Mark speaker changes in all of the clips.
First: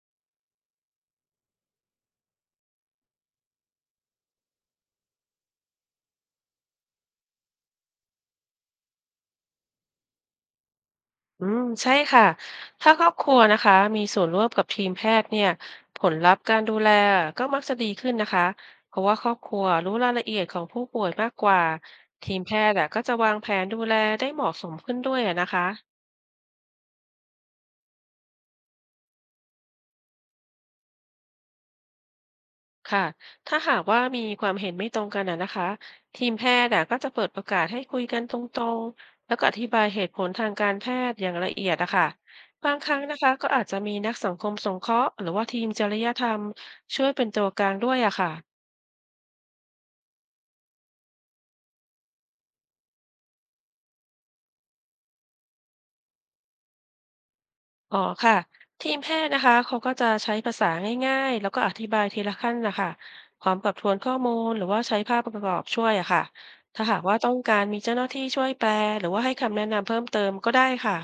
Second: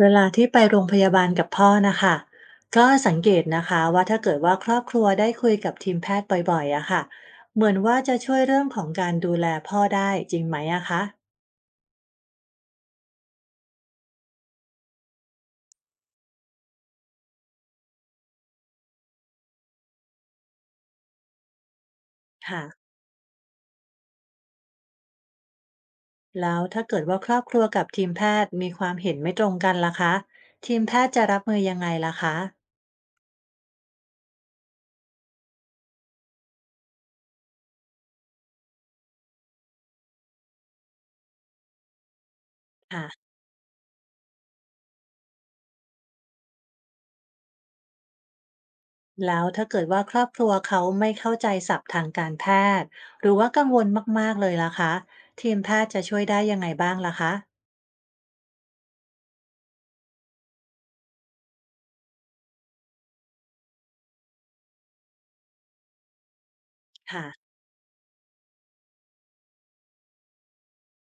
Speaker 1: เวลาที่ไปโรงพยาบาลกับพ่อนะคะก็สังเกตนะคะว่าถ้าเกิดว่าครอบครัวได้คุยกับทีมแพทย์บ่อยๆอะค่ะเหมือนว่าจะช่วยเรื่องของการดูแลพ่อได้จริงไหมอะคะ
Speaker 2: อืมใช่ค่ะ ถ้าครอบครัวนะคะมีส่วนร่วมกับทีมแพทย์เนี่ยผลลัพธ์การดูแลก็มักจะดีขึ้นนะคะ เพราะว่าครอบครัวรู้รายละเอียดของผู้ป่วยมากกว่าทีมแพ
Speaker 1: ค่ะ
Speaker 2: ทย์อะก็จะวางแผนดูแลได้เหมาะสมขึ้นด้วยอะนะคะ
Speaker 1: แล้วถ้าเกิดว่าครอบครัวกับทีมแพทย์มีความเห็นไม่ตรงกันล่ะคะทีมแพทย์จะรับมือยังไงล่ะคะ
Speaker 2: ค่ะถ้าหากว่ามีความเห็นไม่ตรงกันนะคะทีมแพทย์น่ะก็จะเปิดโอกาสให้คุยกันตรงๆแล้วก็อธิบายเหตุผลทางการแพทย์อย่างละเอียดอะค่ะบางครั้งนะ
Speaker 1: ค่ะ
Speaker 2: คะก็อาจจะมีนักสังคมสงเคราะห์หรือว่าทีมจริยธรรมช่วยเป็นตัวกลางด้วยอะค่ะ
Speaker 1: แล้วถ้าเกิดว่าครอบครัวเขาไม่เข้าใจศัพท์ทางการแพทย์หรือว่ากังวลมากๆเลยล่ะคะทีมแพทย์จะช่วยได้ยังไงบ้างล่ะคะ
Speaker 2: อ๋อค่ะทีมแพทย์นะคะเขาก็จะใช้ภาษาง่ายๆแล้วก็อธิบายทีละขั้นนะคะพร้อมกับทวนข้อมูลหรือว่าใช้ภาพประกอบช่วยอะค่ะถ้าหากว่า
Speaker 1: ค่ะ
Speaker 2: ต้องการมีเจ้าหน้าที่ช่วยแปลหรือว่าให้คำแนะนำเพิ่มเติมก็ได้ค่ะ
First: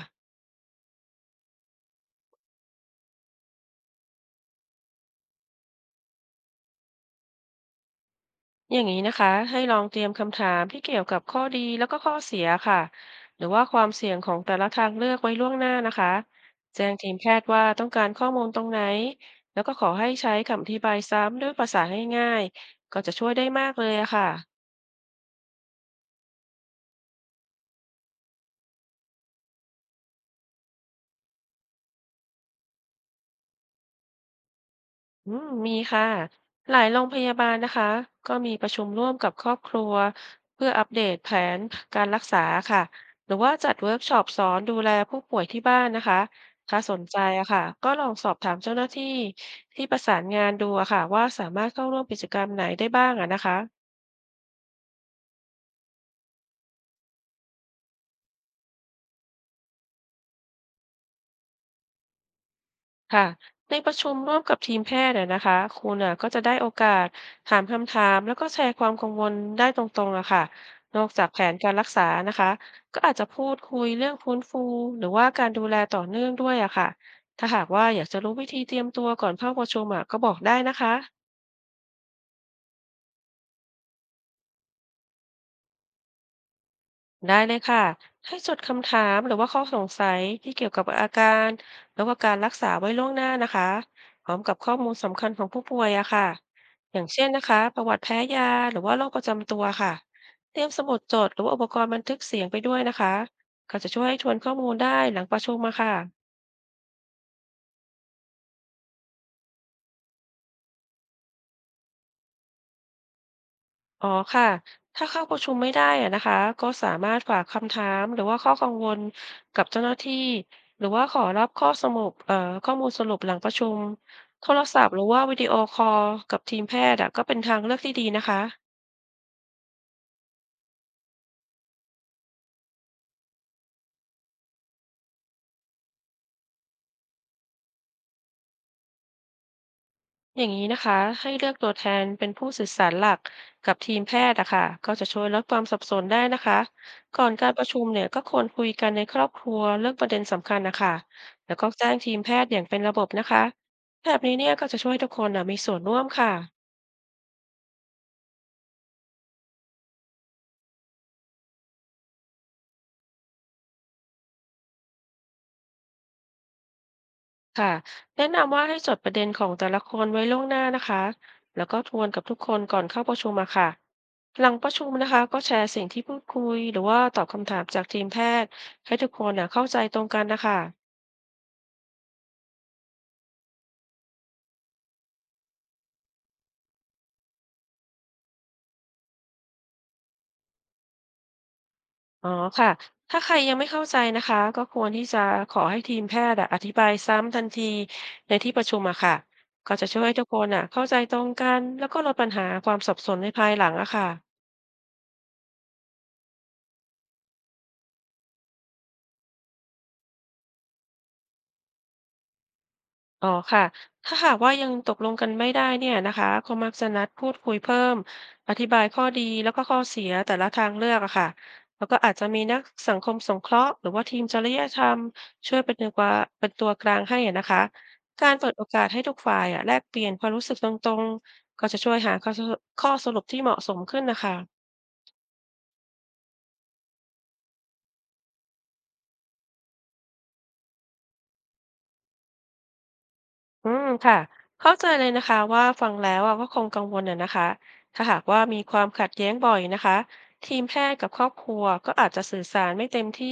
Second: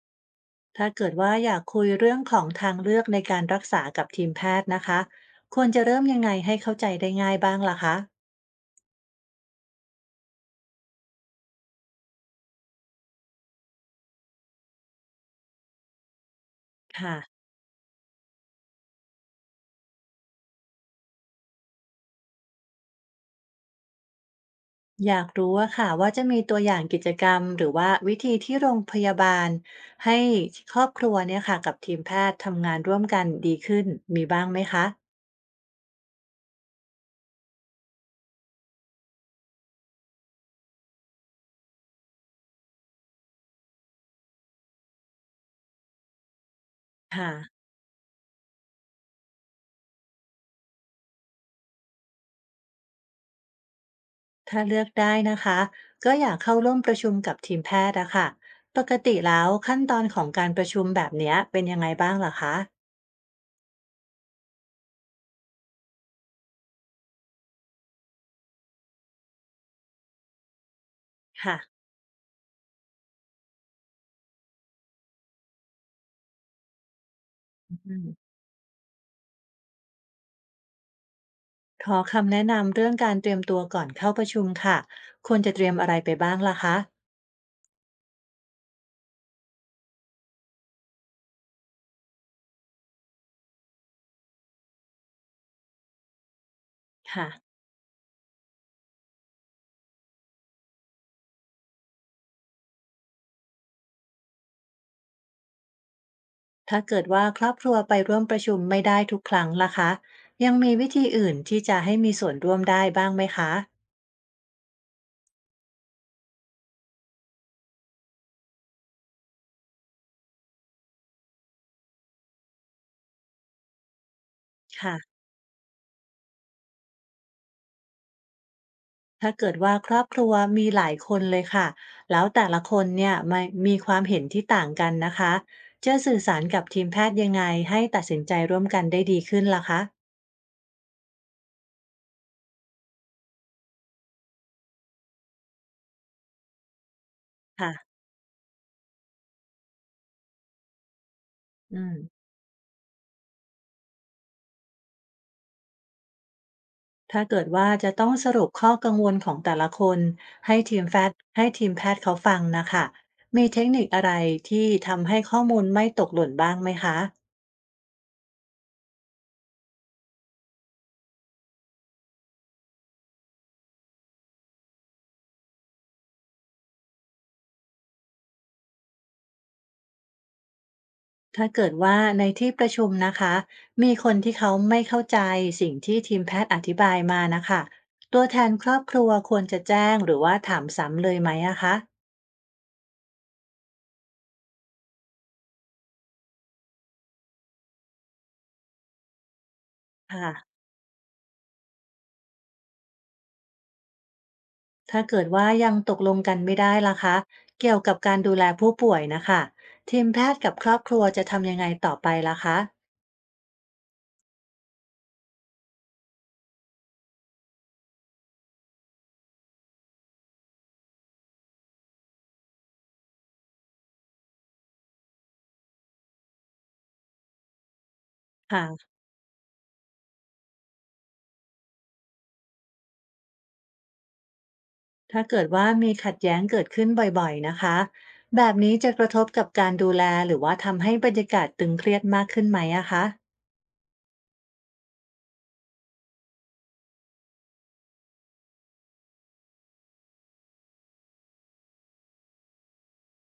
Speaker 1: ถ้าเกิดว่าอยากคุยเรื่องของทางเลือกในการรักษากับทีมแพทย์นะคะควรจะเริ่มยังไงให้เข้าใจได้ง่ายบ้างล่ะคะ
Speaker 2: อย่างนี้นะคะให้ลองเตรียมคำถามที่เกี่ยวกับข้อดีแล้วก็ข้อเสียค่ะหรือว่าความเสี่ยงของแต่ละทางเลือกไว้ล่วงหน้านะคะแจ้งทีม
Speaker 1: ค่ะ
Speaker 2: แพทย์ว่าต้องการข้อมูลตรงไหนแล้วก็ขอให้ใช้คำอธิบายซ้ำด้วยภาษาง่ายๆก็จะช่วยได้มากเลยอะค่ะ
Speaker 1: อยากรู้อค่ะว่าจะมีตัวอย่างกิจกรรมหรือว่าวิธีที่โรงพยาบาลให้ครอบครัวเนี่ยค่ะกับทีมแพทย์ทำงานร่วมกันดีขึ้นมีบ้างไหมคะ
Speaker 2: อืมมีค่ะหลายโรงพยาบาลนะคะก็มีประชุมร่วมกับครอบครัวเพื่ออัปเดตแผนการรักษาค่ะหรือว่าจัดเวิร์กช็อปสอนดูแลผู้ป่วยที่บ้านนะคะถ้าสนใจ
Speaker 1: ค่ะ
Speaker 2: อะค่ะก็ลองสอบถามเจ้าหน้าที่ที่ประสานงานดูอะค่ะว่าสามารถเข้าร่วมกิจกรรมไหนได้บ้างอะนะคะ
Speaker 1: ถ้าเลือกได้นะคะก็อยากเข้าร่วมประชุมกับทีมแพทย์อะค่ะปกติแล้วขั้นตอนของการประชุมแบบเนี้ยเป็นยังไงบ้างล่ะคะ
Speaker 2: ค่ะในประชุมร่วมกับทีมแพทย์อะนะคะคุณอะก็จะได้โอกาสถามคำถามแล้วก็แชร์ความกังวลได้ตรงๆอะค่ะนอกจากแผน
Speaker 1: ค่ะ
Speaker 2: การรักษานะคะก็อาจจะพูดคุยเรื่องฟื้นฟูหรือว่าการดูแลต่อเนื่องด้วยอะค่ะถ้าหาก
Speaker 1: อื
Speaker 2: ว่าอยาก
Speaker 1: ม
Speaker 2: จะรู้วิธีเตรียมตัวก่อนเข้าประชุมอะก็บอกได้นะคะ
Speaker 1: ขอคำแนะนำเรื่องการเตรียมตัวก่อนเข้าประชุมค่ะควรจะเตรียมอะไรไปบ้างล่ะคะ
Speaker 2: ได้เลยค่ะให้จดคำถามหรือว่าข้อสงสัยที่เกี่ยวกับอาการแล้วก็การรักษาไว้ล่วงหน้านะคะพร้อมกับข้อมูลสำคัญของผู้ป่วยอะค่ะอย่างเช่นนะ
Speaker 1: ค่ะ
Speaker 2: คะประวัติแพ้ยาหรือว่าโรคประจำตัวค่ะเตรียมสมุดจดหรือว่าอุปกรณ์บันทึกเสียงไปด้วยนะคะก็จะช่วยให้ทวนข้อมูลได้หลังประชุมมาค่ะ
Speaker 1: ถ้าเกิดว่าครอบครัวไปร่วมประชุมไม่ได้ทุกครั้งล่ะคะยังมีวิธีอื่นที่จะให้มีส่วนร่วมได้บ้างไหมคะ
Speaker 2: อ๋อค่ะ ถ้าเข้าประชุมไม่ได้อะนะคะก็สามารถฝากคำถามหรือว่าข้อกังวลกับเจ้าหน้าที่หรือว่าขอรับข้อสรุปข้อมูลสรุปหลังประชุมโทรศัพท์หรือว่า
Speaker 1: ค่ะ
Speaker 2: วิดีโอคอลกับทีมแพทย์อะก็เป็นทางเลือกที่ดีนะคะ
Speaker 1: ถ้าเกิดว่าครอบครัวมีหลายคนเลยค่ะแล้วแต่ละคนเนี่ยไม่มีความเห็นที่ต่างกันนะคะจะสื่อสารกับทีมแพทย์ยังไงให้ตัดสินใจร่วมกันได้ดีขึ้นล่ะคะ
Speaker 2: อย่างนี้นะคะให้เลือกตัวแทนเป็นผู้สื่อสารหลักกับทีมแพทย์อะค่ะก็จะช่วยลดความสับสนได้นะคะก่อนการประ
Speaker 1: ค่ะ
Speaker 2: ชุมเนี่ยก็ควรคุยกันในครอบครัวเรื่องประเด็นสำคัญนะคะแล้วก็
Speaker 1: อื
Speaker 2: แจ้ง
Speaker 1: ม
Speaker 2: ทีมแพทย์อย่างเป็นระบบนะคะแบบนี้เนี่ยก็จะช่วยทุกคนอะมีส่วนร่วมค่ะ
Speaker 1: ถ้าเกิดว่าจะต้องสรุปข้อกังวลของแต่ละคนให้ทีมแพทย์เขาฟังนะคะมีเทคนิคอะไรที่ทำให้ข้อมูลไม่ตกหล่นบ้างไหมคะ
Speaker 2: ค่ะแนะนำว่าให้จดประเด็นของแต่ละคนไว้ล่วงหน้านะคะแล้วก็ทวนกับทุกคนก่อนเข้าประชุมอะค่ะหลังประชุมนะคะก็แชร์สิ่งที่พูดคุยหรือว่าตอบคำถามจากทีมแพทย์ให้ทุกคนนะเข้าใจตรงกันนะคะ
Speaker 1: ถ้าเกิดว่าในที่ประชุมนะคะมีคนที่เขาไม่เข้าใจสิ่งที่ทีมแพทย์อธิบายมานะคะตัวแทนครอบครัวควรจะแจ้งหรือว่าถามซ้ำเลยไหมอะคะ
Speaker 2: อ๋อค่ะ ถ้าใครยังไม่เข้าใจนะคะก็ควรที่จะขอให้ทีมแพทย์อะอธิบายซ้ำทันทีในที่ประชุมอะค่ะก็จะช่วยให้ทุก
Speaker 1: ค่ะ
Speaker 2: คนอะเข้าใจตรงกันแล้วก็ลดปัญหาความสับสนในภายหลังอะค่ะ
Speaker 1: ถ้าเกิดว่ายังตกลงกันไม่ได้ล่ะคะเกี่ยวกับการดูแลผู้ป่วยนะคะทีมแพทย์กับครอบครัวจะทำยังไงต่อไปล่ะคะ
Speaker 2: อ๋อค่ะถ้าหากว่ายังตกลงกันไม่ได้เนี่ยนะคะก็มักจะนัดพูดคุยเพิ่ม อธิบายข้อดีแล้วก็ข้อเสียแต่ละทางเลือกอะค่ะแล้วก็อาจจะมีนักสังคมสงเคราะห์หรือว่าทีมจริยธรรมช่วยเป็นตัวกลางเป็นตัวกลางให้อะนะคะการเปิดโอกาส
Speaker 1: ค่ะ
Speaker 2: ให้ทุกฝ่ายอะแลกเปลี่ยนความรู้สึกตรงๆ ก็จะช่วยหาข้อสรุปที่เหมาะสมขึ้นนะคะ
Speaker 1: ถ้าเกิดว่ามีขัดแย้งเกิดขึ้นบ่อยๆนะคะแบบนี้จะกระทบกับการดูแลหรือว่าทำให้บรรยากาศตึงเครียดมากขึ้นไหมอะคะ
Speaker 2: อืมค่ะเข้าใจเลยนะคะว่าฟังแล้วอ่ะก็คงกังวลน่ะนะคะถ้าหากว่ามีความขัดแย้งบ่อยนะคะทีมแพทย์กับครอบครัวก็อาจจะสื่อสารไม่เต็มที่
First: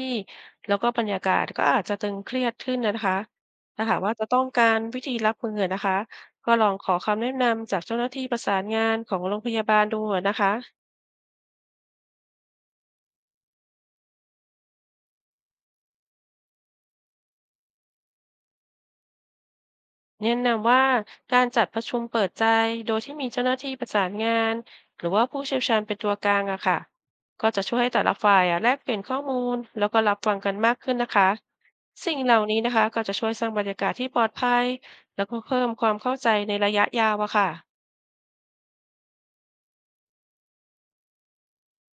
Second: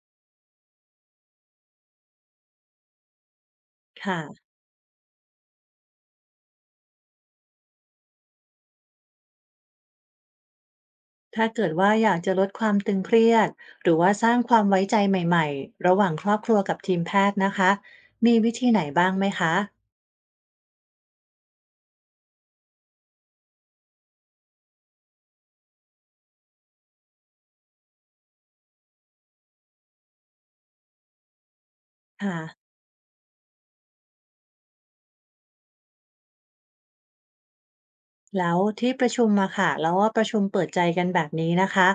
Speaker 2: แล้วก็บรรยากาศก็อาจจะตึงเครียดขึ้นนะคะถ้าหากว่า
Speaker 1: ค่ะ
Speaker 2: จะต้องการวิธีรับมือนะคะก็ลองขอคำแนะนำจากเจ้าหน้าที่ประสานงานของโรงพยาบาลดูนะคะ
Speaker 1: ถ้าเกิดว่าอยากจะลดความตึงเครียดหรือว่าสร้างความไว้ใจใหม่ๆระหว่างครอบครัวกับทีมแพทย์นะคะมีวิธีไหนบ้างไหมคะ
Speaker 2: แนะนำว่าการจัดประชุมเปิดใจโดยที่มีเจ้าหน้าที่ประสานงานหรือว่าผู้เชี่ยวชาญเป็นตัวกลางอะค่ะก็จะช่วยให้แต่ละฝ่ายอะแลกเปลี่ยนข้อมูลแล้วก็รับฟังกันมากขึ้นนะคะสิ่งเหล่านี้
Speaker 1: ค่ะ
Speaker 2: นะคะก็จะช่วยสร้างบรรยากาศที่ปลอดภัยแล้วก็เพิ่มความเข้าใจในระยะยาวอะค่ะ
Speaker 1: แล้วที่ประชุมอะค่ะแล้วว่าประชุมเปิดใจกันแบบนี้นะคะ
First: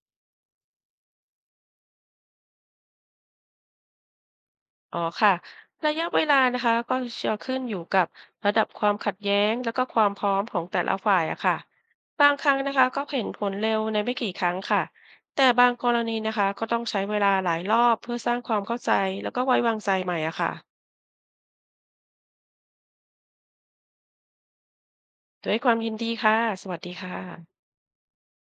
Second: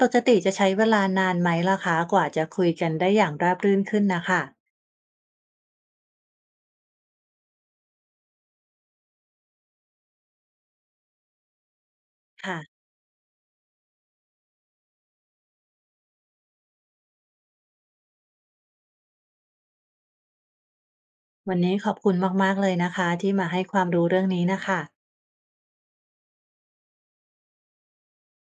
Speaker 1: ปกติจะใช้เวลานานไหมล่ะคะกว่าจะคุยกันได้อย่างราบรื่นขึ้นนะคะ
Speaker 2: อ๋อค่ะระยะเวลานะคะก็จะขึ้นอยู่กับระดับความขัดแย้งแล้วก็ความพร้อมของแต่ละฝ่ายอะค่ะบางครั้
Speaker 1: ค่ะ
Speaker 2: งนะคะก็เห็นผลเร็วในไม่กี่ครั้งค่ะแต่บางกรณีนะคะก็ต้องใช้เวลาหลายรอบเพื่อสร้างความเข้าใจแล้วก็ไว้วางใจใหม่อะค่ะ
Speaker 1: วันนี้ขอบคุณมากๆเลยนะคะที่มาให้ความรู้เรื่องนี้น่ะค่ะ
Speaker 2: ด้วยความยินดีค่ะสวัสดีค่ะ